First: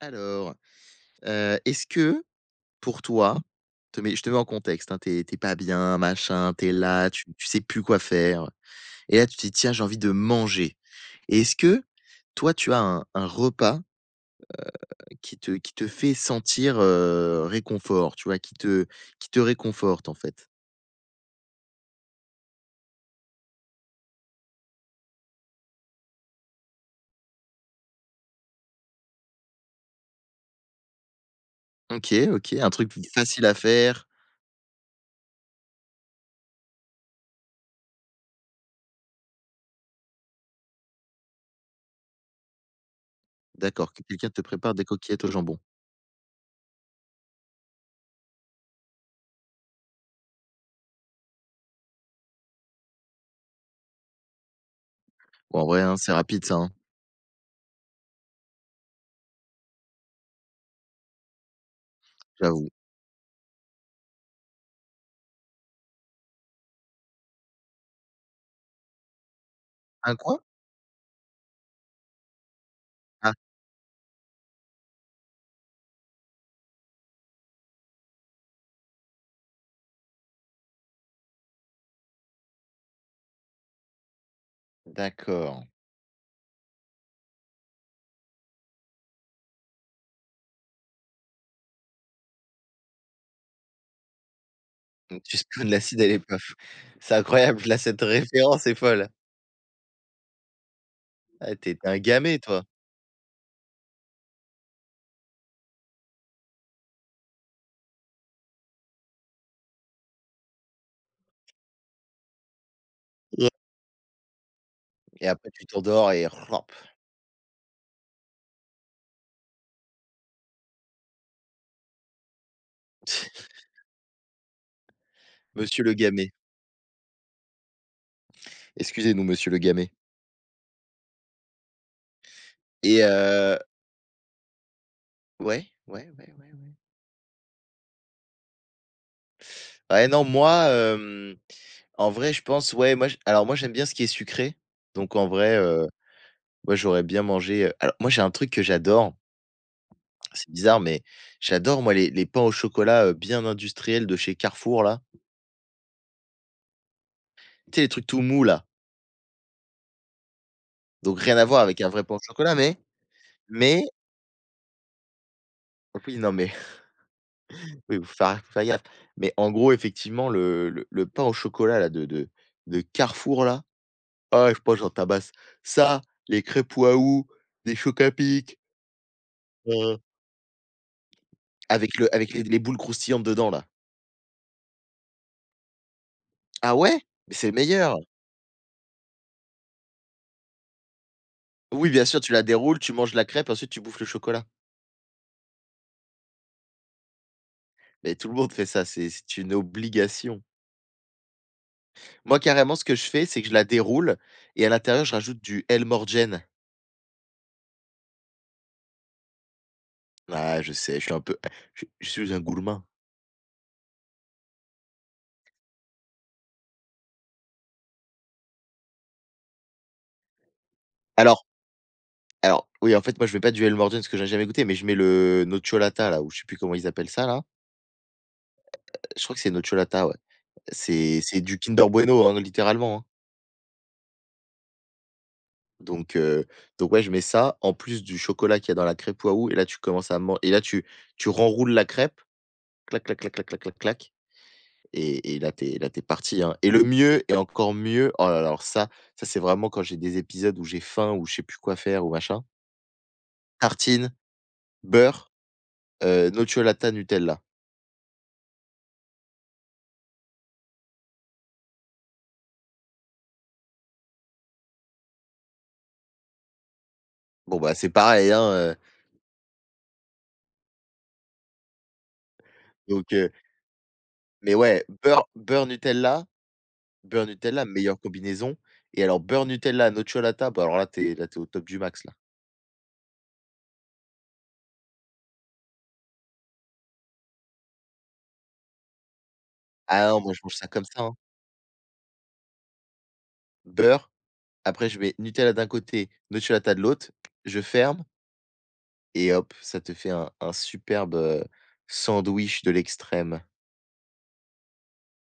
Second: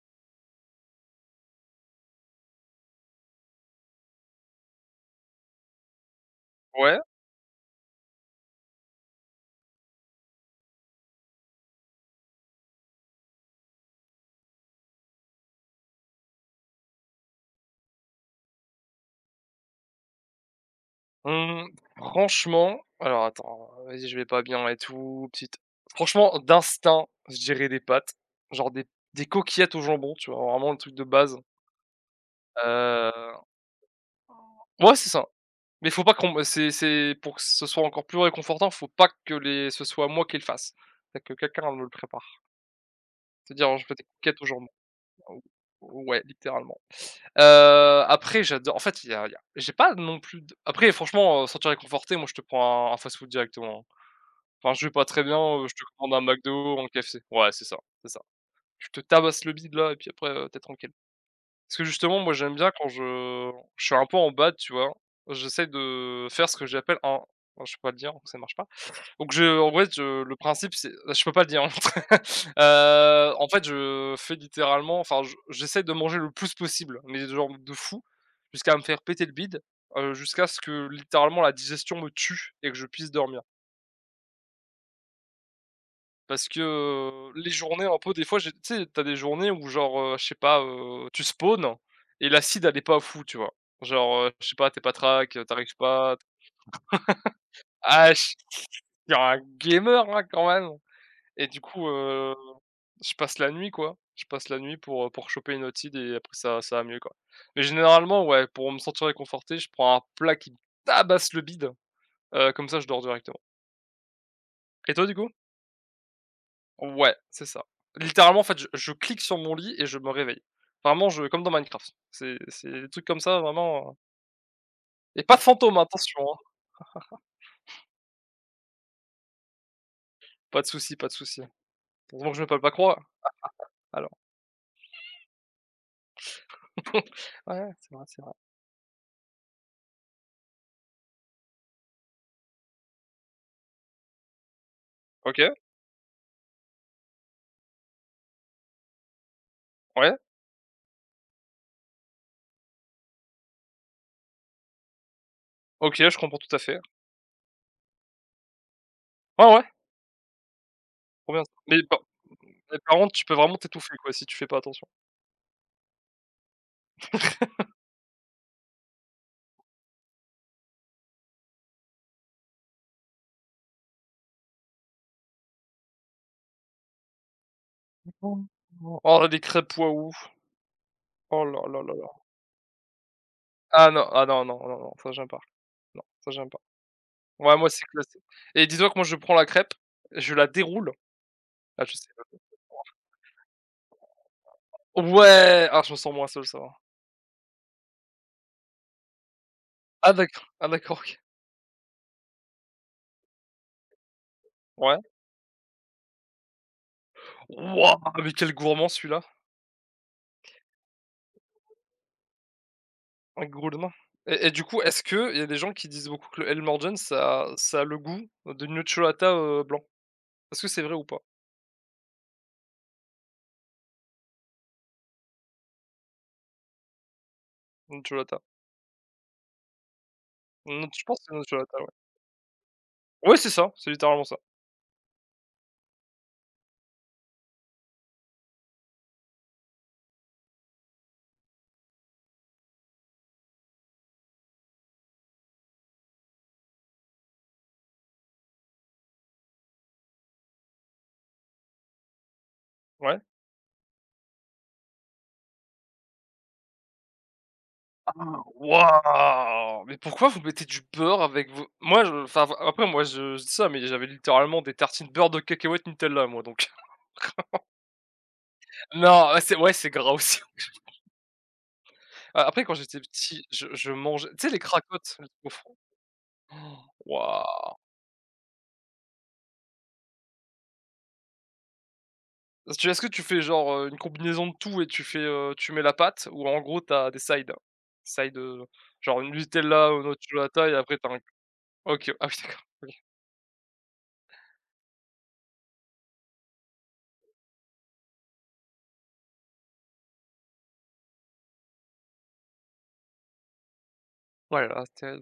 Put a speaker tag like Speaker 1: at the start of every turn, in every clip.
Speaker 1: Alors, est-ce que pour toi, te mets je te mets en contexte, hein, tu es pas bien, machin, t'es
Speaker 2: Ouais,
Speaker 1: là, tu sais plus quoi faire et là tu te dis: «Tiens, j'ai envie de manger». Et est-ce que toi, tu as un repas qui te fait sentir, réconfort, tu vois? Qui te réconforte, en fait?
Speaker 2: mmh, franchement, alors attends, vas-y, je vais pas bien et tout, petite franchement, d'instinct, je dirais des pâtes, genre des coquillettes au jambon, tu vois? Vraiment le truc de base.
Speaker 1: OK, OK, un truc
Speaker 2: Heu,
Speaker 1: facile à faire.
Speaker 2: ouais, c'est ça, mais faut pas qu'on c'est pour que ce soit encore plus réconfortant, faut pas que les ce soit moi qui le fasse, c'est que quelqu'un me le prépare. C'est-à-dire, je fais
Speaker 1: D'accord,
Speaker 2: des
Speaker 1: que quelqu'un
Speaker 2: coquillettes
Speaker 1: te
Speaker 2: au jambon.
Speaker 1: prépare des coquillettes au jambon.
Speaker 2: Ouais, littéralement. Après j'adore en fait, il y a j'ai pas non plus de après franchement, sentir réconforté, moi je te prends un fast-food directement, hein. Enfin, je vais pas très bien,
Speaker 1: Bon, en
Speaker 2: je
Speaker 1: vrai,
Speaker 2: te
Speaker 1: hein, c'est
Speaker 2: commande un
Speaker 1: rapide ça, hein,
Speaker 2: McDo ou un KFC. Ouais, c'est ça, c'est ça. Je te tabasse le bide là et puis après, tu es tranquille. Parce que justement, moi, j'aime
Speaker 1: j'avoue.
Speaker 2: bien quand je suis un peu en bad, tu vois? J'essaie de faire ce que j'appelle un oh, je peux pas le dire, donc ça marche pas. Donc je en vrai,
Speaker 1: Un
Speaker 2: je le
Speaker 1: quoi?
Speaker 2: principe, c'est ah, je peux pas le dire,
Speaker 1: Ah,
Speaker 2: en fait, je fais littéralement enfin, je j'essaie de manger le plus possible, mais genre de fou, jusqu'à me faire péter le bide, jusqu'à ce que littéralement la digestion me tue et que je puisse dormir.
Speaker 1: d'accord.
Speaker 2: Parce que, les journées un peu des fois j'ai tu sais, tu as des journées où genre, je sais pas, tu spawns et l'acide elle est pas fou, tu vois? Genre, je sais pas, t'es pas
Speaker 1: Donc
Speaker 2: track
Speaker 1: tu spawns
Speaker 2: tu
Speaker 1: l'acide à
Speaker 2: pas
Speaker 1: l'épave. C'est incroyable, là, cette
Speaker 2: ah, je suis
Speaker 1: référence est folle.
Speaker 2: un gamer, hein, quand même et
Speaker 1: Ah,
Speaker 2: du
Speaker 1: tu
Speaker 2: coup,
Speaker 1: étais un gamet, toi?
Speaker 2: je passe la nuit, quoi. Je passe la nuit pour choper une otide et après ça va mieux, quoi. Mais généralement, ouais, pour me sentir réconforté, je prends un plat qui me tabasse le bide, comme ça je dors directement.
Speaker 1: Ouais.
Speaker 2: Et toi, du
Speaker 1: Et
Speaker 2: coup?
Speaker 1: après tu t'endors et rap.
Speaker 2: Ouais, c'est ça. Littéralement, en fait, je clique sur mon lit et je me réveille. Vraiment, je comme dans Minecraft. C'est des trucs comme ça, vraiment, et pas de fantômes,
Speaker 1: Monsieur le
Speaker 2: attention,
Speaker 1: gamet.
Speaker 2: hein.
Speaker 1: Excusez-nous, monsieur le gamet.
Speaker 2: Pas de souci, pas de souci. Heureusement que je me parle pas croire,
Speaker 1: Et
Speaker 2: alors.
Speaker 1: ouais, ouais, ouais, ouais, ouais.
Speaker 2: Ouais, c'est vrai, c'est vrai.
Speaker 1: Ouais, non, moi, en vrai, je pense, ouais, moi, j alors moi, j'aime bien ce qui est sucré, donc en
Speaker 2: OK,
Speaker 1: vrai, ouais, j'aurais bien mangé, alors moi, j'ai un truc que j'adore,
Speaker 2: ouais,
Speaker 1: c'est bizarre, mais j'adore, moi, les pains au chocolat, bien industriels de chez Carrefour, là.
Speaker 2: OK, je comprends tout à fait.
Speaker 1: Tu sais, les trucs tout mous, là?
Speaker 2: Ouais, ouais,
Speaker 1: Donc
Speaker 2: trop
Speaker 1: rien
Speaker 2: bien
Speaker 1: à
Speaker 2: ça.
Speaker 1: voir avec
Speaker 2: Mais
Speaker 1: un
Speaker 2: par
Speaker 1: vrai pain au chocolat, mais
Speaker 2: mais par contre, tu peux vraiment
Speaker 1: mais
Speaker 2: t'étouffer, quoi, si tu fais pas attention.
Speaker 1: oui, non, mais oui, faut faire gaffe. Mais en gros, effectivement, le pain au chocolat là de Carrefour là, ah, ouais, je pense j'en tabasse. Ça, les crêpes Waouh, des Choc à Pic,
Speaker 2: Oh, là, des crêpes
Speaker 1: heu,
Speaker 2: Waouh! Oh là là là
Speaker 1: avec
Speaker 2: là.
Speaker 1: le avec les boules croustillantes dedans là.
Speaker 2: Ah non, ah non, non, non, non, ça j'aime pas. Non, ça j'aime pas.
Speaker 1: Ah ouais? Mais c'est le
Speaker 2: Ouais, moi, c'est
Speaker 1: meilleur.
Speaker 2: classé. Et dis-toi que moi, je prends la crêpe, je la déroule ah,
Speaker 1: Oui,
Speaker 2: je
Speaker 1: bien
Speaker 2: sais
Speaker 1: sûr, tu la déroules, tu manges la crêpe, ensuite tu bouffes le chocolat.
Speaker 2: Ouais! Ah, je me sens moins seul, ça va.
Speaker 1: Mais tout le monde fait ça, c'est une
Speaker 2: Ah
Speaker 1: obligation.
Speaker 2: d'accord, ah d'accord, OK.
Speaker 1: Moi, carrément, ce que je fais, c'est que je la déroule et à
Speaker 2: Ouais.
Speaker 1: l'intérieur, je rajoute du El Morjen.
Speaker 2: Wouah! Mais quel gourmand celui-là!
Speaker 1: Ah, je sais, je suis un gourmand.
Speaker 2: Un gourmand et du coup, est-ce qu'il y a des gens qui disent beaucoup que le El Morjan, ça a le goût de nocciolata, blanc? Est-ce que c'est vrai ou pas?
Speaker 1: Alors alors, oui, en fait, moi, je mets pas du el Helmorden parce que j'en ai jamais goûté, mais je mets le nocciolata là, ou je sais plus comment ils appellent ça là.
Speaker 2: Nocciolata?
Speaker 1: Je crois que c'est nocciolata, ouais.
Speaker 2: Noc je pense
Speaker 1: C'est
Speaker 2: que c'est
Speaker 1: c'est du
Speaker 2: nocciolata, ouais.
Speaker 1: Kinder Bueno, hein, littéralement, hein.
Speaker 2: Ouais, c'est ça, c'est littéralement ça.
Speaker 1: Donc heu, donc ouais, je mets ça en plus du chocolat qu'il y a dans la crêpe Waouh et là, tu commences à manger et là, tu renroules la crêpe, clac, clac, clac, clac, clac, clac, clac. Et là, t'es parti, hein. Et le mieux et encore mieux, oh là là, alors ça, c'est vraiment quand j'ai des épisodes où j'ai faim, ou je sais plus quoi faire ou machin,
Speaker 2: Ouais.
Speaker 1: tartine beurre. Nocciolata Nutella.
Speaker 2: Ah! Waouh! Mais pourquoi vous mettez du beurre avec vos moi, je enfin, v après moi, je dis ça, mais j'avais littéralement des tartines beurre de cacahuètes Nutella, moi, donc
Speaker 1: Bon, bah, c'est pareil, hein,
Speaker 2: non, ouais, c'est gras aussi. A après quand j'étais
Speaker 1: donc
Speaker 2: petit, je mangeais tu sais
Speaker 1: mais
Speaker 2: les
Speaker 1: ouais,
Speaker 2: cracottes, les
Speaker 1: beurre
Speaker 2: au fond?
Speaker 1: Beurre Nutella,
Speaker 2: Waouh!
Speaker 1: meilleure combinaison. Et alors beurre Nutella, nocciolata, bah, alors là, t'es au top du max, là.
Speaker 2: Est-ce que tu fais genre, une combinaison de tout et tu fais, tu mets la pâte ou en gros t'as des sides? Sides, genre une Nutella, ou une
Speaker 1: Ah
Speaker 2: autre
Speaker 1: non, moi, je mange ça
Speaker 2: nocciolata et
Speaker 1: comme
Speaker 2: après
Speaker 1: ça,
Speaker 2: t'as.
Speaker 1: hein.
Speaker 2: Un OK. Ah oui d'accord, OK.
Speaker 1: Beurre, après je mets Nutella d'un côté, nocciolata de l'autre, je ferme et hop, ça te fait un superbe, sandwich de l'extrême.
Speaker 2: Ouais là c'était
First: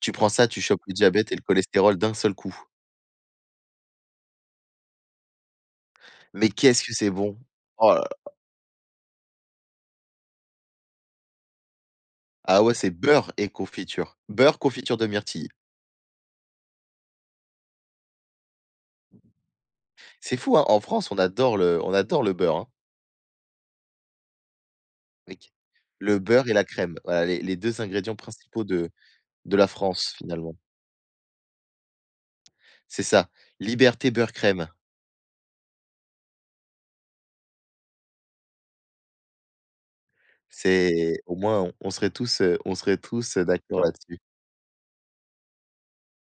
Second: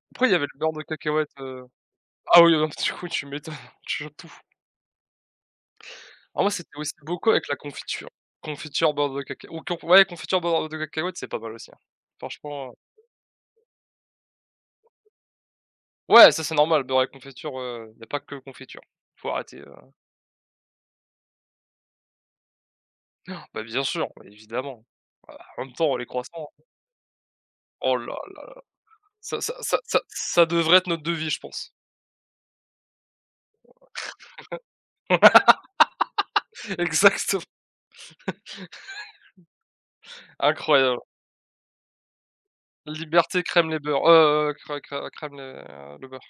Speaker 1: Tu
Speaker 2: après
Speaker 1: prends
Speaker 2: il y avait
Speaker 1: ça,
Speaker 2: le
Speaker 1: tu
Speaker 2: beurre
Speaker 1: chopes
Speaker 2: de
Speaker 1: le
Speaker 2: cacahuète,
Speaker 1: diabète et le cholestérol d'un seul
Speaker 2: ah oui,
Speaker 1: coup.
Speaker 2: non du coup tu m'étonnes, tu chopes tout. Alors
Speaker 1: Mais
Speaker 2: moi c'était
Speaker 1: qu'est-ce
Speaker 2: aussi
Speaker 1: que c'est
Speaker 2: beaucoup
Speaker 1: bon!
Speaker 2: avec la
Speaker 1: Oh là
Speaker 2: confiture.
Speaker 1: là.
Speaker 2: Confiture, beurre de cacahuète. Ou con ouais confiture, beurre de cacahuète, c'est pas mal aussi, hein.
Speaker 1: Ah
Speaker 2: Franchement,
Speaker 1: ouais, c'est beurre et confiture. Beurre, confiture de myrtille.
Speaker 2: ouais ça c'est normal, beurre et confiture, il y a pas que confiture. Faut arrêter,
Speaker 1: C'est fou, hein, en France, on adore le beurre, hein,
Speaker 2: bah, bien sûr, évidemment. Bah,
Speaker 1: avec
Speaker 2: en même temps, les
Speaker 1: le
Speaker 2: croissants,
Speaker 1: beurre et la crème. Voilà les 2
Speaker 2: oh là
Speaker 1: ingrédients
Speaker 2: là là,
Speaker 1: principaux de
Speaker 2: ça ça
Speaker 1: de la
Speaker 2: ça ça
Speaker 1: France
Speaker 2: ça
Speaker 1: finalement.
Speaker 2: devrait être notre devis, je pense.
Speaker 1: C'est ça, liberté beurre crème.
Speaker 2: Exactement, incroyable.
Speaker 1: C'est au moins on serait tous,
Speaker 2: Liberté, crème les
Speaker 1: d'accord
Speaker 2: beurres,
Speaker 1: là-dessus.
Speaker 2: cr cr crème les le beurre,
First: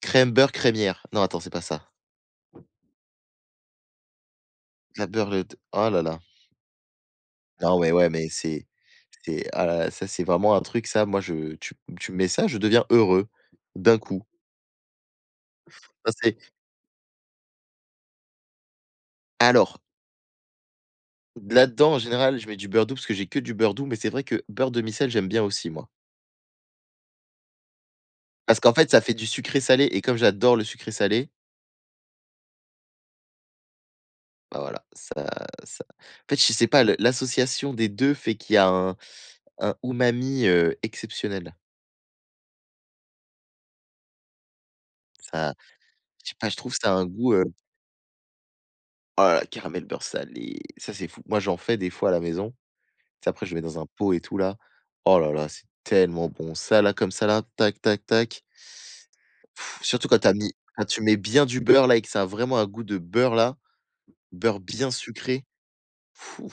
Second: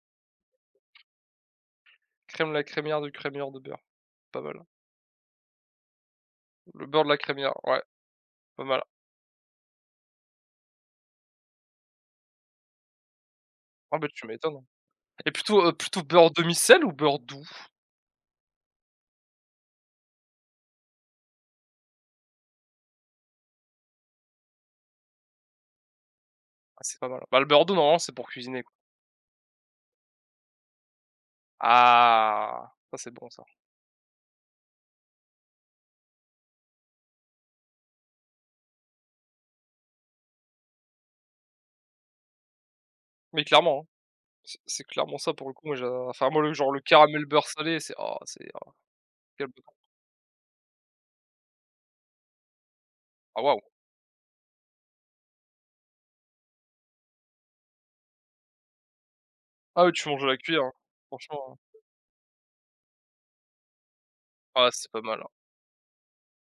Speaker 1: Crème beurre crémière. Non attends, c'est pas ça.
Speaker 2: crème la crémière du crémière de beurre, pas mal.
Speaker 1: La beurre le oh là là.
Speaker 2: Le beurre de la crémière,
Speaker 1: Non
Speaker 2: ouais,
Speaker 1: mais ouais, mais
Speaker 2: pas
Speaker 1: c'est
Speaker 2: mal.
Speaker 1: c'est ah là là, ça c'est vraiment un truc ça, moi je tu me mets ça, je deviens heureux
Speaker 2: Ah
Speaker 1: d'un
Speaker 2: bah,
Speaker 1: coup.
Speaker 2: tu m'étonnes, hein et plutôt
Speaker 1: Ça
Speaker 2: beurre
Speaker 1: c'est
Speaker 2: demi-sel ou beurre doux?
Speaker 1: alors Là-dedans, en général, je mets du beurre doux parce que j'ai que du beurre doux, mais c'est vrai que beurre demi-sel, j'aime bien aussi moi.
Speaker 2: Ah, c'est pas mal. Bah, le beurre doux, normalement, c'est pour
Speaker 1: Parce
Speaker 2: cuisiner, quoi.
Speaker 1: qu'en fait, ça fait du sucré-salé et comme j'adore le sucré-salé,
Speaker 2: Ah, ça, c'est bon ça,
Speaker 1: bah, voilà, ça en fait, je sais pas, le l'association des 2 fait qu'il y a un umami, exceptionnel.
Speaker 2: mais clairement, hein, c'est clairement ça pour le
Speaker 1: Ça
Speaker 2: coup, moi, j'a enfin,
Speaker 1: je sais
Speaker 2: moi,
Speaker 1: pas,
Speaker 2: le
Speaker 1: je
Speaker 2: genre
Speaker 1: trouve
Speaker 2: le
Speaker 1: ça a un
Speaker 2: caramel
Speaker 1: goût,
Speaker 2: beurre salé, c'est oh,
Speaker 1: oh là là,
Speaker 2: quel
Speaker 1: caramel beurre salé, ça c'est fou. Moi, j'en fais des fois à la maison, tu sais,
Speaker 2: Ah
Speaker 1: après je
Speaker 2: waouh!
Speaker 1: le mets dans un pot et tout là. Oh là là, c'est tellement bon. Ça là, comme ça là, tac, tac, tac.
Speaker 2: Ah oui, tu
Speaker 1: Surtout quand
Speaker 2: manges à
Speaker 1: t'as
Speaker 2: la
Speaker 1: mis
Speaker 2: cuillère, hein.
Speaker 1: quand tu mets bien
Speaker 2: Franchement, hein.
Speaker 1: du beurre là et que ça a vraiment un goût de beurre là, beurre
Speaker 2: Ah c'est
Speaker 1: bien
Speaker 2: pas mal, hein.
Speaker 1: sucré, fou,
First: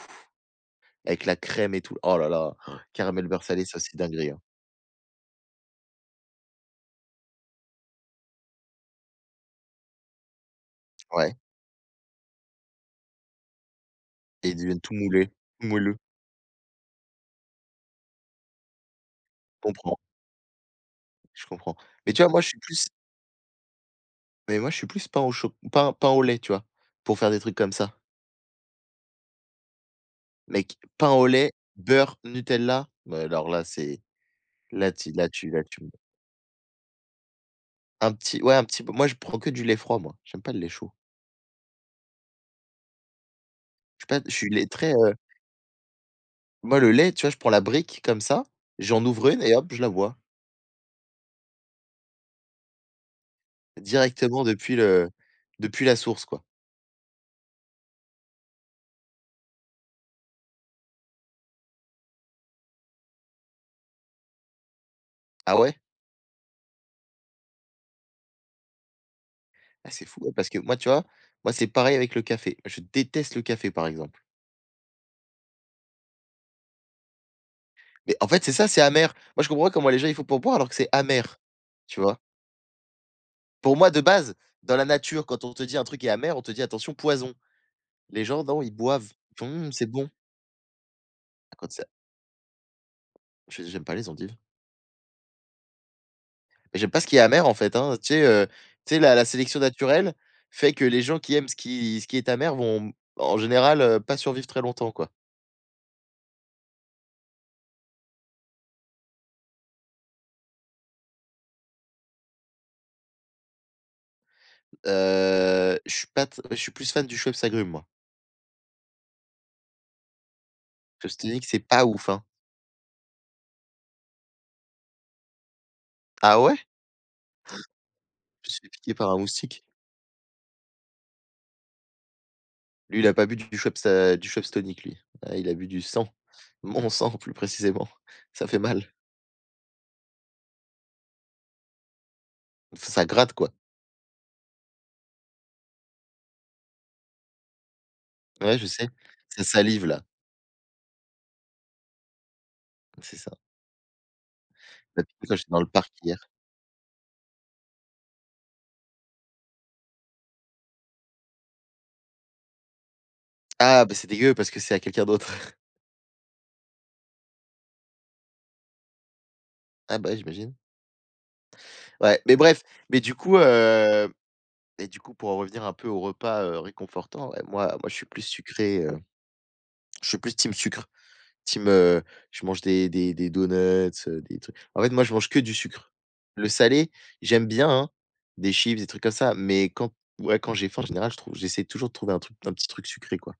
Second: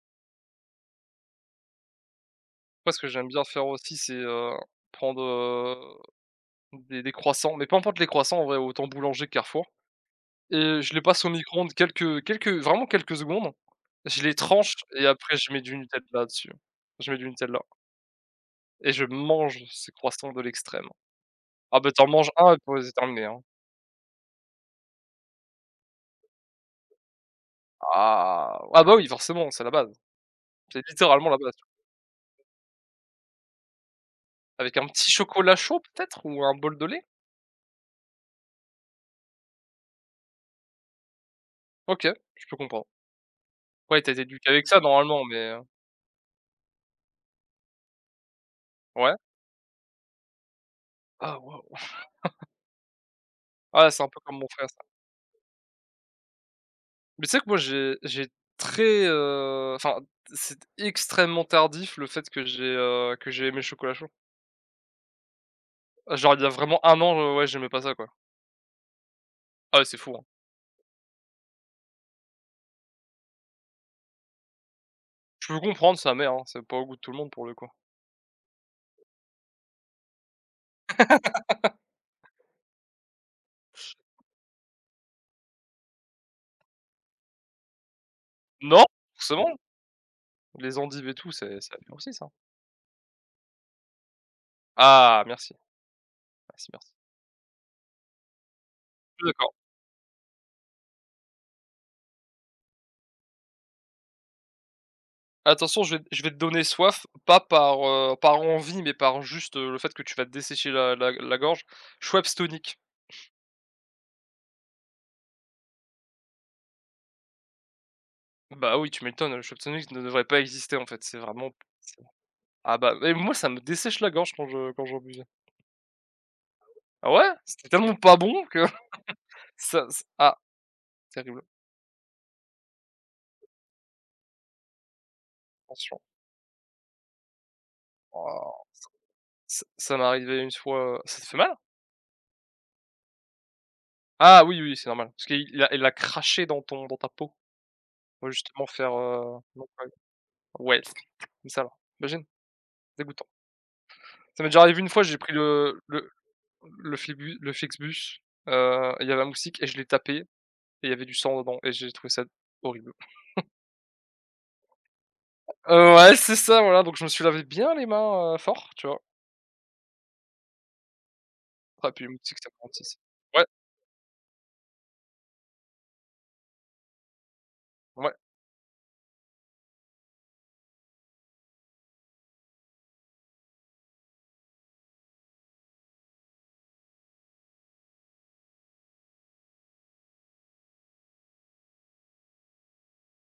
Speaker 1: avec la crème et tout. Oh là là,
Speaker 2: Moi ce que
Speaker 1: caramel
Speaker 2: j'aime bien
Speaker 1: beurre salé,
Speaker 2: faire
Speaker 1: ça, c'est
Speaker 2: aussi, c'est,
Speaker 1: dinguerie, hein.
Speaker 2: prendre, des croissants, mais peu importe les croissants en vrai, autant boulanger, que Carrefour et je les passe au
Speaker 1: Ouais.
Speaker 2: micro-ondes quelques quelques vraiment quelques secondes. Je les
Speaker 1: Et ils
Speaker 2: tranche
Speaker 1: deviennent
Speaker 2: et après je mets
Speaker 1: tout
Speaker 2: du
Speaker 1: moelleux.
Speaker 2: Nutella dessus. Je mets du Nutella et je
Speaker 1: Je
Speaker 2: mange ces
Speaker 1: comprends,
Speaker 2: croissants de l'extrême.
Speaker 1: je comprends.
Speaker 2: Ah bah, t'en
Speaker 1: Mais tu
Speaker 2: manges
Speaker 1: vois, moi, je
Speaker 2: un et
Speaker 1: suis
Speaker 2: pour
Speaker 1: plus
Speaker 2: c'est terminé, hein.
Speaker 1: mais moi, je suis plus pain au lait, tu vois? Pour faire des trucs comme ça.
Speaker 2: Ah! Ah bah oui, forcément, c'est la base.
Speaker 1: Mec,
Speaker 2: C'est
Speaker 1: pain au
Speaker 2: littéralement la base.
Speaker 1: lait, beurre, Nutella, mais alors là, c'est
Speaker 2: Avec un
Speaker 1: là
Speaker 2: petit
Speaker 1: tu là tu
Speaker 2: chocolat
Speaker 1: là
Speaker 2: chaud
Speaker 1: tu
Speaker 2: peut-être ou un bol de lait?
Speaker 1: un petit ouais, un petit peu moi, je prends que du lait froid moi, j'aime pas le lait chaud.
Speaker 2: OK, je peux comprendre. Ouais,
Speaker 1: Je suis
Speaker 2: tu as été
Speaker 1: pas je
Speaker 2: éduqué
Speaker 1: suis
Speaker 2: avec
Speaker 1: lait
Speaker 2: ça
Speaker 1: très,
Speaker 2: normalement, mais
Speaker 1: Moi, le lait, tu vois, je prends la brique comme ça, j'en
Speaker 2: ouais?
Speaker 1: ouvre une et hop, je la bois
Speaker 2: Ah waouh! Ah, c'est un peu comme
Speaker 1: directement
Speaker 2: mon frère ça.
Speaker 1: depuis la source, quoi.
Speaker 2: Mais tu sais que moi j'ai très, enfin, c'est extrêmement tardif le fait que j'ai aimé le chocolat chaud.
Speaker 1: Ah ouais?
Speaker 2: Genre il y a vraiment un an, ouais, j'aimais pas ça quoi. Ah ouais,
Speaker 1: Ah,
Speaker 2: c'est
Speaker 1: c'est
Speaker 2: fou,
Speaker 1: fou,
Speaker 2: hein.
Speaker 1: ouais, parce que moi, tu vois, moi, c'est pareil avec le café. Je déteste le café, par exemple.
Speaker 2: Je peux comprendre sa mère, hein, c'est pas au goût de tout le monde pour le coup.
Speaker 1: Mais en fait, c'est ça, c'est amer. Moi, je comprends pas comment les gens, ils font pour boire alors que c'est amer, tu vois? Pour moi, de base, dans la nature, quand on te dit un truc est amer, on te dit: «Attention, poison». Les gens, non, ils
Speaker 2: Non,
Speaker 1: boivent. Ils
Speaker 2: forcément,
Speaker 1: font: «Mmh, c'est bon».
Speaker 2: les endives et tout,
Speaker 1: Ah,
Speaker 2: c'est
Speaker 1: Quand
Speaker 2: ça
Speaker 1: c'est
Speaker 2: vient aussi ça.
Speaker 1: je j'aime pas les endives.
Speaker 2: Ah merci, merci, merci.
Speaker 1: J'aime pas ce qui est amer en fait, hein, tu sais la
Speaker 2: Je
Speaker 1: la
Speaker 2: suis d'accord.
Speaker 1: sélection naturelle fait que les gens qui aiment ce qui est amer vont en général, pas survivre très longtemps quoi.
Speaker 2: Attention, je vais te donner soif, pas par, par envie, mais par juste, le fait que tu vas te dessécher la gorge. Schweppes tonic.
Speaker 1: Je suis pas t je suis plus fan du Schweppes agrumes moi.
Speaker 2: Bah, oui, tu m'étonnes, le chiptonic ne devrait pas exister, en fait,
Speaker 1: Schweppes
Speaker 2: c'est
Speaker 1: tonic
Speaker 2: vraiment
Speaker 1: c'est pas
Speaker 2: c'est
Speaker 1: ouf, hein.
Speaker 2: ah bah mais moi, ça me dessèche la gorge quand je quand j'en buvais.
Speaker 1: Ah ouais?
Speaker 2: Ah ouais? C'était tellement pas bon
Speaker 1: Je me suis
Speaker 2: que
Speaker 1: fait piquer par un moustique.
Speaker 2: ça ç ah, terrible,
Speaker 1: Lui il a pas bu du Schweppes tonic lui. Ah il a bu du
Speaker 2: attention.
Speaker 1: sang. Mon sang plus précisément. Ça fait
Speaker 2: Waouh,
Speaker 1: mal.
Speaker 2: ça m'est arrivé une fois, ça te fait mal?
Speaker 1: Enfin, ça gratte quoi.
Speaker 2: Ah oui, oui, oui, c'est normal, parce qu'il a craché dans ton dans ta peau pour
Speaker 1: Ouais je
Speaker 2: justement
Speaker 1: sais.
Speaker 2: faire,
Speaker 1: Ça
Speaker 2: ouais,
Speaker 1: salive là.
Speaker 2: Ouais, c'est comme ça, là, imagine,
Speaker 1: C'est
Speaker 2: dégoûtant.
Speaker 1: ça. Ça
Speaker 2: Ça m'est déjà arrivé une fois,
Speaker 1: m'a
Speaker 2: j'ai
Speaker 1: piqué
Speaker 2: pris
Speaker 1: quand j'étais dans le
Speaker 2: le
Speaker 1: parc
Speaker 2: le
Speaker 1: hier.
Speaker 2: le Flibu le Flixbus, il y avait un moustique et je l'ai tapé et il y avait du sang dedans et j'ai trouvé ça horrible.
Speaker 1: Ah bah c'est dégueu parce que c'est à quelqu'un d'autre.
Speaker 2: Ouais, c'est ça, voilà, donc je me suis lavé bien les mains, fort, tu vois?
Speaker 1: Ah bah oui j'imagine.
Speaker 2: Ah puis, le
Speaker 1: Ouais, mais
Speaker 2: moustiques, ça
Speaker 1: bref,
Speaker 2: m'attise.
Speaker 1: mais du coup,
Speaker 2: Ouais,
Speaker 1: heu et du coup, pour en revenir un peu au repas, réconfortant, ouais, moi moi, je suis
Speaker 2: ouais.
Speaker 1: plus sucré, je suis plus team sucre, team, heu, je mange des donuts, des trucs en fait, moi, je mange que du sucre. Le salé, j'aime bien, hein, des chips, des trucs comme ça, mais quand ouais, quand j'ai faim, en général, je trouve j'essaie toujours de trouver un petit truc sucré, quoi.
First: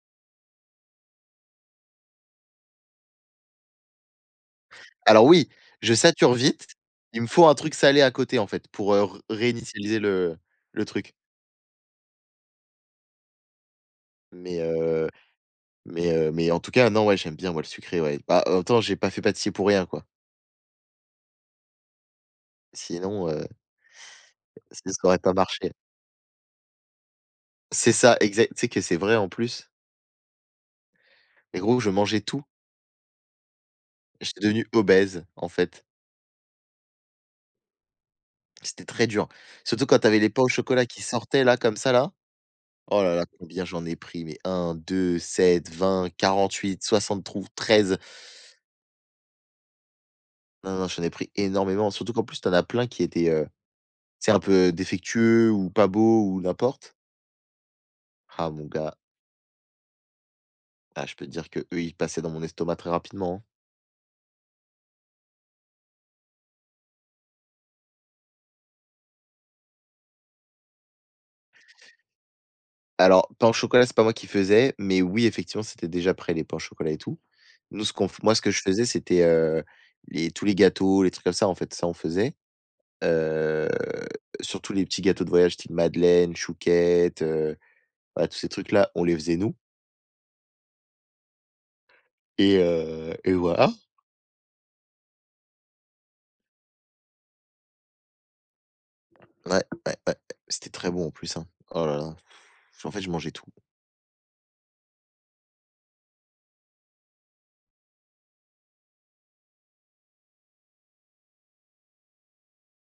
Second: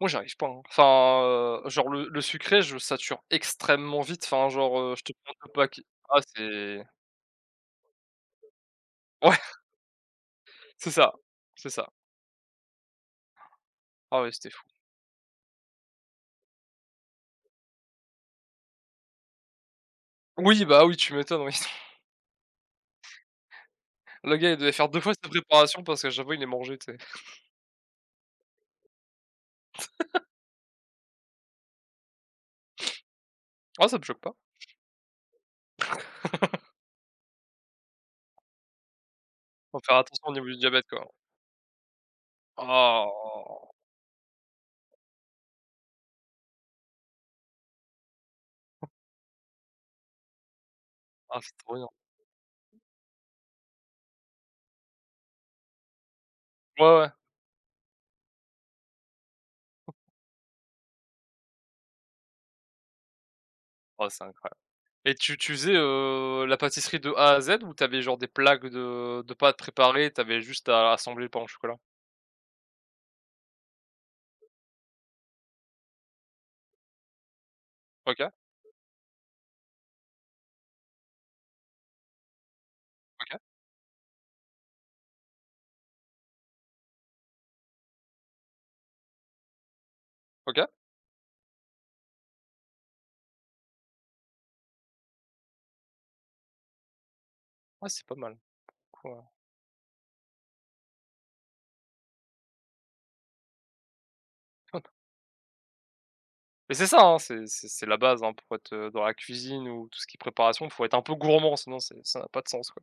Speaker 2: Moi, j'y arrive pas, hein. Enfin, genre le sucré, je sature extrêmement vite, enfin, genre, je te
Speaker 1: Alors
Speaker 2: prends
Speaker 1: oui,
Speaker 2: 2 paquets
Speaker 1: je
Speaker 2: ah,
Speaker 1: sature vite,
Speaker 2: c'est
Speaker 1: il me faut un truc salé à côté, en fait, pour, r réinitialiser le
Speaker 2: ouais,
Speaker 1: le
Speaker 2: c'est ça,
Speaker 1: truc,
Speaker 2: c'est ça. Ah oui, c'était
Speaker 1: mais
Speaker 2: fou.
Speaker 1: heu mais en tout cas, non, ouais, j'aime bien, moi, le sucré, ouais. Bah, en même temps, j'ai pas fait pâtissier pour rien, quoi.
Speaker 2: Oui, bah oui, tu m'étonnes, oui.
Speaker 1: Sinon,
Speaker 2: Le gars, il devait faire
Speaker 1: ça
Speaker 2: 2 fois
Speaker 1: aurait
Speaker 2: ses
Speaker 1: pas marché.
Speaker 2: préparations parce qu'à chaque fois, il les mangeait, tu sais?
Speaker 1: C'est ça, exact. Tu sais que c'est vrai, en plus. Mais gros, je mangeais tout.
Speaker 2: Ah, ça me choque pas.
Speaker 1: J'étais devenu obèse, en fait. C'était très dur.
Speaker 2: Faut
Speaker 1: Surtout
Speaker 2: faire
Speaker 1: quand t'avais
Speaker 2: attention
Speaker 1: les
Speaker 2: au
Speaker 1: pains
Speaker 2: niveau
Speaker 1: au
Speaker 2: du diabète,
Speaker 1: chocolat qui
Speaker 2: quoi.
Speaker 1: sortaient, là, comme ça, là. Oh là là, combien
Speaker 2: Oh!
Speaker 1: j'en ai pris, mais un deux sept vingt quarante-huit soixante 48, treize. Non, non, j'en ai pris
Speaker 2: Ah, c'est trop bien.
Speaker 1: énormément. Surtout qu'en plus, t'en as plein qui étaient, tu sais, un peu défectueux ou pas beaux ou
Speaker 2: Ouais,
Speaker 1: n'importe.
Speaker 2: ouais.
Speaker 1: Ah, mon gars. Ah, je peux te dire que eux ils passaient dans mon estomac très rapidement, hein.
Speaker 2: Oh, c'est incroyable. Et tu faisais, la pâtisserie de A à Z ou t'avais genre des plaques de pâtes préparées, t'avais juste à assembler le pain au chocolat?
Speaker 1: Alors, pain au chocolat, c'est pas moi qui faisais, mais oui, effectivement, c'était déjà prêt, les pains au chocolat et tout. Nous, ce qu'on f
Speaker 2: OK,
Speaker 1: moi, ce que je faisais, c'était, les tous les gâteaux, les trucs comme ça, en fait, ça, on faisait.
Speaker 2: OK,
Speaker 1: Heu, Surtout les petits gâteaux de voyage, style madeleine, chouquette, voilà, tous ces trucs-là, on les faisait nous.
Speaker 2: OK.
Speaker 1: Et voilà.
Speaker 2: Ah c'est pas mal. Cool, ouais.
Speaker 1: Ouais, ouais, ouais. C'était très bon en plus, hein. Oh là là, en fait, je mangeais tout.
Speaker 2: Mais c'est ça, hein, c'est la base, hein, pour être, dans la cuisine ou tout ce qui est préparation, faut être un peu gourmand sinon c'est ça n'a pas de sens, quoi.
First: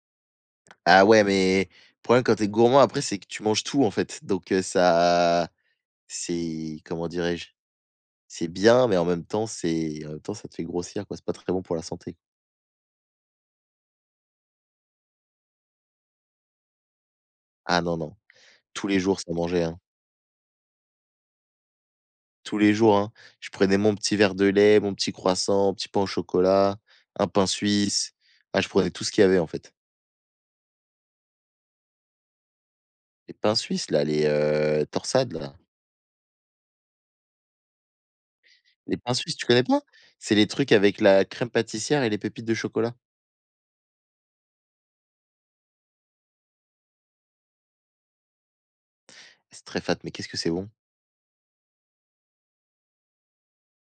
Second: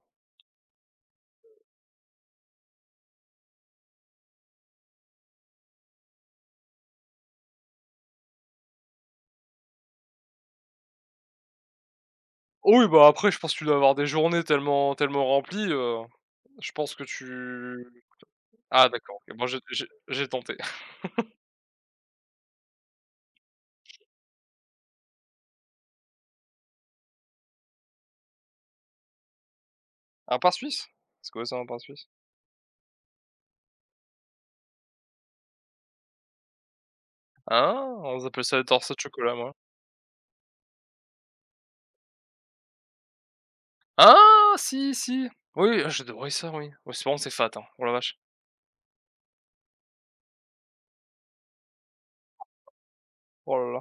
Speaker 1: Ah ouais, mais le problème quand t'es gourmand, après, c'est que tu manges tout, en fait, donc ça. C'est comment dirais-je? C'est bien, mais en même temps ça te fait grossir quoi, c'est pas très bon pour la santé.
Speaker 2: Oh oui, bah, après je pense que tu dois avoir des journées tellement tellement remplies, je pense que
Speaker 1: Ah
Speaker 2: tu
Speaker 1: non, non, tous
Speaker 2: ah
Speaker 1: les
Speaker 2: d'accord,
Speaker 1: jours ça
Speaker 2: OK, moi j'ai
Speaker 1: mangeait, hein.
Speaker 2: j'ai j'ai tenté.
Speaker 1: Tous les jours, hein. Je prenais mon petit verre de lait, mon petit croissant, un petit pain au chocolat, un pain suisse. Ah je prenais tout ce qu'il y avait en fait.
Speaker 2: Un pain suisse? C'est quoi ça un pain suisse?
Speaker 1: Les pains suisses là, torsades là.
Speaker 2: Ah! On appelle ça des tortas
Speaker 1: Les
Speaker 2: de
Speaker 1: pains
Speaker 2: chocolat,
Speaker 1: suisses, tu
Speaker 2: moi.
Speaker 1: connais pas? C'est les trucs avec la crème pâtissière et les pépites de chocolat.
Speaker 2: Ah si, si! Oui, je devrais ça oui. Ouais, c'est bon, c'est fat, hein. Oh la vache.
Speaker 1: C'est très fat, mais qu'est-ce que c'est bon? De
Speaker 2: Oh là là,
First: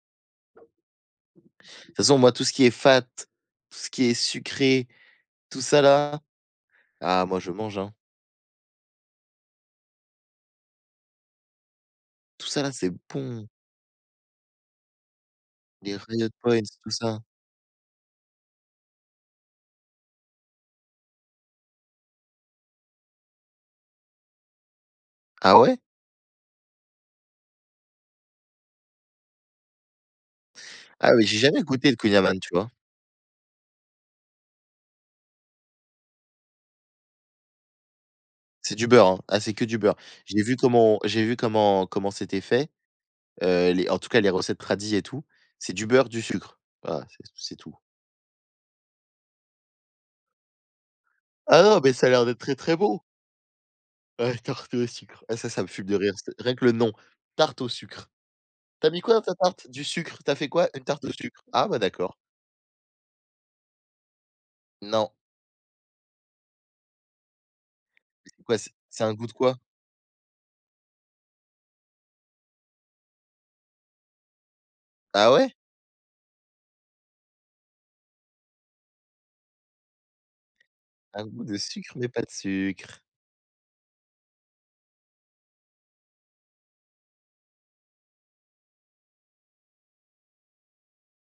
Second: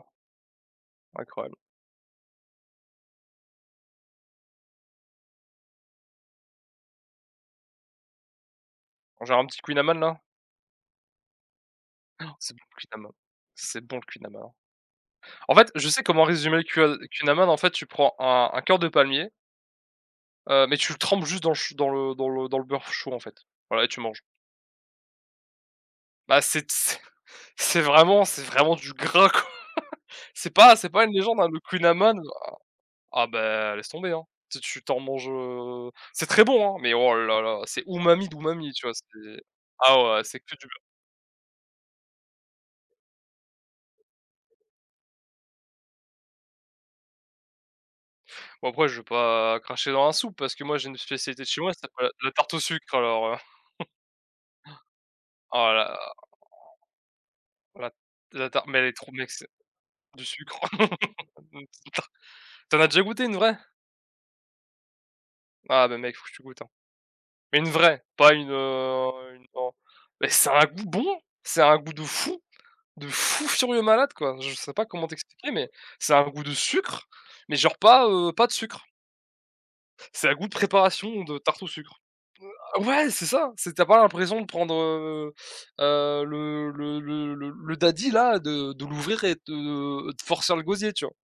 Speaker 2: incroyable.
Speaker 1: toute façon moi tout ce qui est fat, tout ce qui est sucré, tout ça là, ah moi je mange, hein.
Speaker 2: Genre un petit Queen Amman là?
Speaker 1: Tout
Speaker 2: C'est
Speaker 1: ça
Speaker 2: bon
Speaker 1: là,
Speaker 2: le Queen
Speaker 1: c'est
Speaker 2: Amman.
Speaker 1: bon,
Speaker 2: C'est bon le Queen Amman, hein. En fait, je
Speaker 1: les
Speaker 2: sais comment
Speaker 1: Riot
Speaker 2: résumer le
Speaker 1: Points, tout
Speaker 2: Queen
Speaker 1: ça.
Speaker 2: Queen Amman, en fait, tu prends un cœur de palmier, mais tu le trempes juste dans le ch dans le dans le dans le beurre chaud, en fait. Voilà et tu manges.
Speaker 1: Ah ouais?
Speaker 2: Bah c'est c'est vraiment du gras, quoi. C'est pas
Speaker 1: Ah
Speaker 2: une
Speaker 1: oui, j'ai
Speaker 2: légende, hein, le
Speaker 1: jamais
Speaker 2: Queen
Speaker 1: goûté le
Speaker 2: Amman
Speaker 1: kouign-amann, tu vois?
Speaker 2: Ah bah, laisse tomber, hein. Tu t'en manges, c'est très bon, hein, mais oh là là, c'est umami d'umami,
Speaker 1: C'est
Speaker 2: tu
Speaker 1: du
Speaker 2: vois?
Speaker 1: beurre, hein? Ah,
Speaker 2: C'est
Speaker 1: c'est que du beurre.
Speaker 2: ah ouais, c'est
Speaker 1: J'ai
Speaker 2: que
Speaker 1: vu
Speaker 2: du
Speaker 1: comment j'ai vu comment comment c'était fait, les en tout cas les recettes tradis et tout. C'est du beurre, du sucre. Voilà, c'est tout.
Speaker 2: bon après je vais pas cracher dans la soupe parce que moi j'ai une spécialité de chez
Speaker 1: Ah
Speaker 2: moi,
Speaker 1: non,
Speaker 2: ça
Speaker 1: mais ça
Speaker 2: s'appelle
Speaker 1: a l'air
Speaker 2: la
Speaker 1: d'être
Speaker 2: tarte
Speaker 1: très,
Speaker 2: au
Speaker 1: très
Speaker 2: sucre
Speaker 1: bon.
Speaker 2: alors,
Speaker 1: Ouais, tarte au sucre. Ah ça, ça me
Speaker 2: oh
Speaker 1: fume de
Speaker 2: la
Speaker 1: rire, c'est rien que le nom, tarte au
Speaker 2: la
Speaker 1: sucre.
Speaker 2: la tarte mais elle
Speaker 1: T'as
Speaker 2: est
Speaker 1: mis
Speaker 2: trop
Speaker 1: quoi dans
Speaker 2: mais
Speaker 1: ta
Speaker 2: c'est
Speaker 1: tarte? Du sucre.
Speaker 2: du
Speaker 1: T'as fait
Speaker 2: sucre.
Speaker 1: quoi? Une tarte au sucre.
Speaker 2: Une
Speaker 1: Ah bah d'accord.
Speaker 2: tu en as déjà goûté une vraie?
Speaker 1: Non,
Speaker 2: Ah bah mec, faut que tu goûtes, hein. Mais une vraie, pas
Speaker 1: c'est
Speaker 2: une,
Speaker 1: quoi? C'est un goût de
Speaker 2: une
Speaker 1: quoi?
Speaker 2: en mais ça a un goût bon, ça a un goût de fou! De fou furieux malade, quoi. Je sais pas comment
Speaker 1: Ah
Speaker 2: t'expliquer,
Speaker 1: ouais?
Speaker 2: mais ça a un goût de sucre, mais genre pas de sucre. C'est un goût de préparation
Speaker 1: Un
Speaker 2: de
Speaker 1: goût de
Speaker 2: tarte au
Speaker 1: sucre
Speaker 2: sucre.
Speaker 1: mais pas de
Speaker 2: Ah
Speaker 1: sucre.
Speaker 2: ouais, c'est ça, c'est t'as pas l'impression de prendre, le daddy là, de l'ouvrir et de forcer le gosier, tu vois?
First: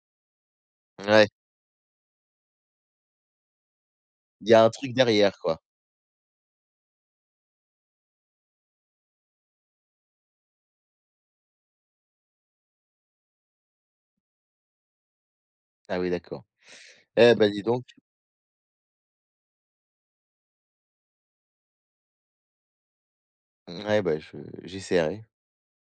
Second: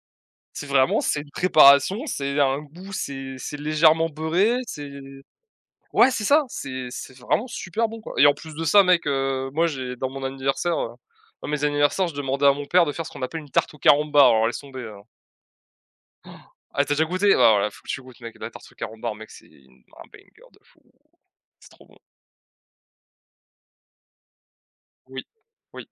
Speaker 2: C'est vraiment c'est
Speaker 1: Ouais.
Speaker 2: une préparation, c'est un goût, c'est légèrement
Speaker 1: Il y
Speaker 2: beurré,
Speaker 1: a un
Speaker 2: c'est
Speaker 1: truc derrière, quoi.
Speaker 2: Ouais, c'est ça, c'est vraiment super bon, quoi et en plus de ça, mec, moi, j'ai dans mon anniversaire, dans mes anniversaires, je demandais à mon père de faire ce qu'on appelle une tarte au carambar, alors laisse tomber, hein.
Speaker 1: Ah oui, d'accord.
Speaker 2: Ah, t'as déjà goûté?
Speaker 1: Eh
Speaker 2: Ah
Speaker 1: ben dis
Speaker 2: voilà, faut
Speaker 1: donc.
Speaker 2: que tu goûtes, mec, la tarte au carambar, mec, c'est une un banger de fou. C'est trop bon.
Speaker 1: Ouais, bah, je
Speaker 2: Oui.
Speaker 1: j'essaierai.
Speaker 2: Oui.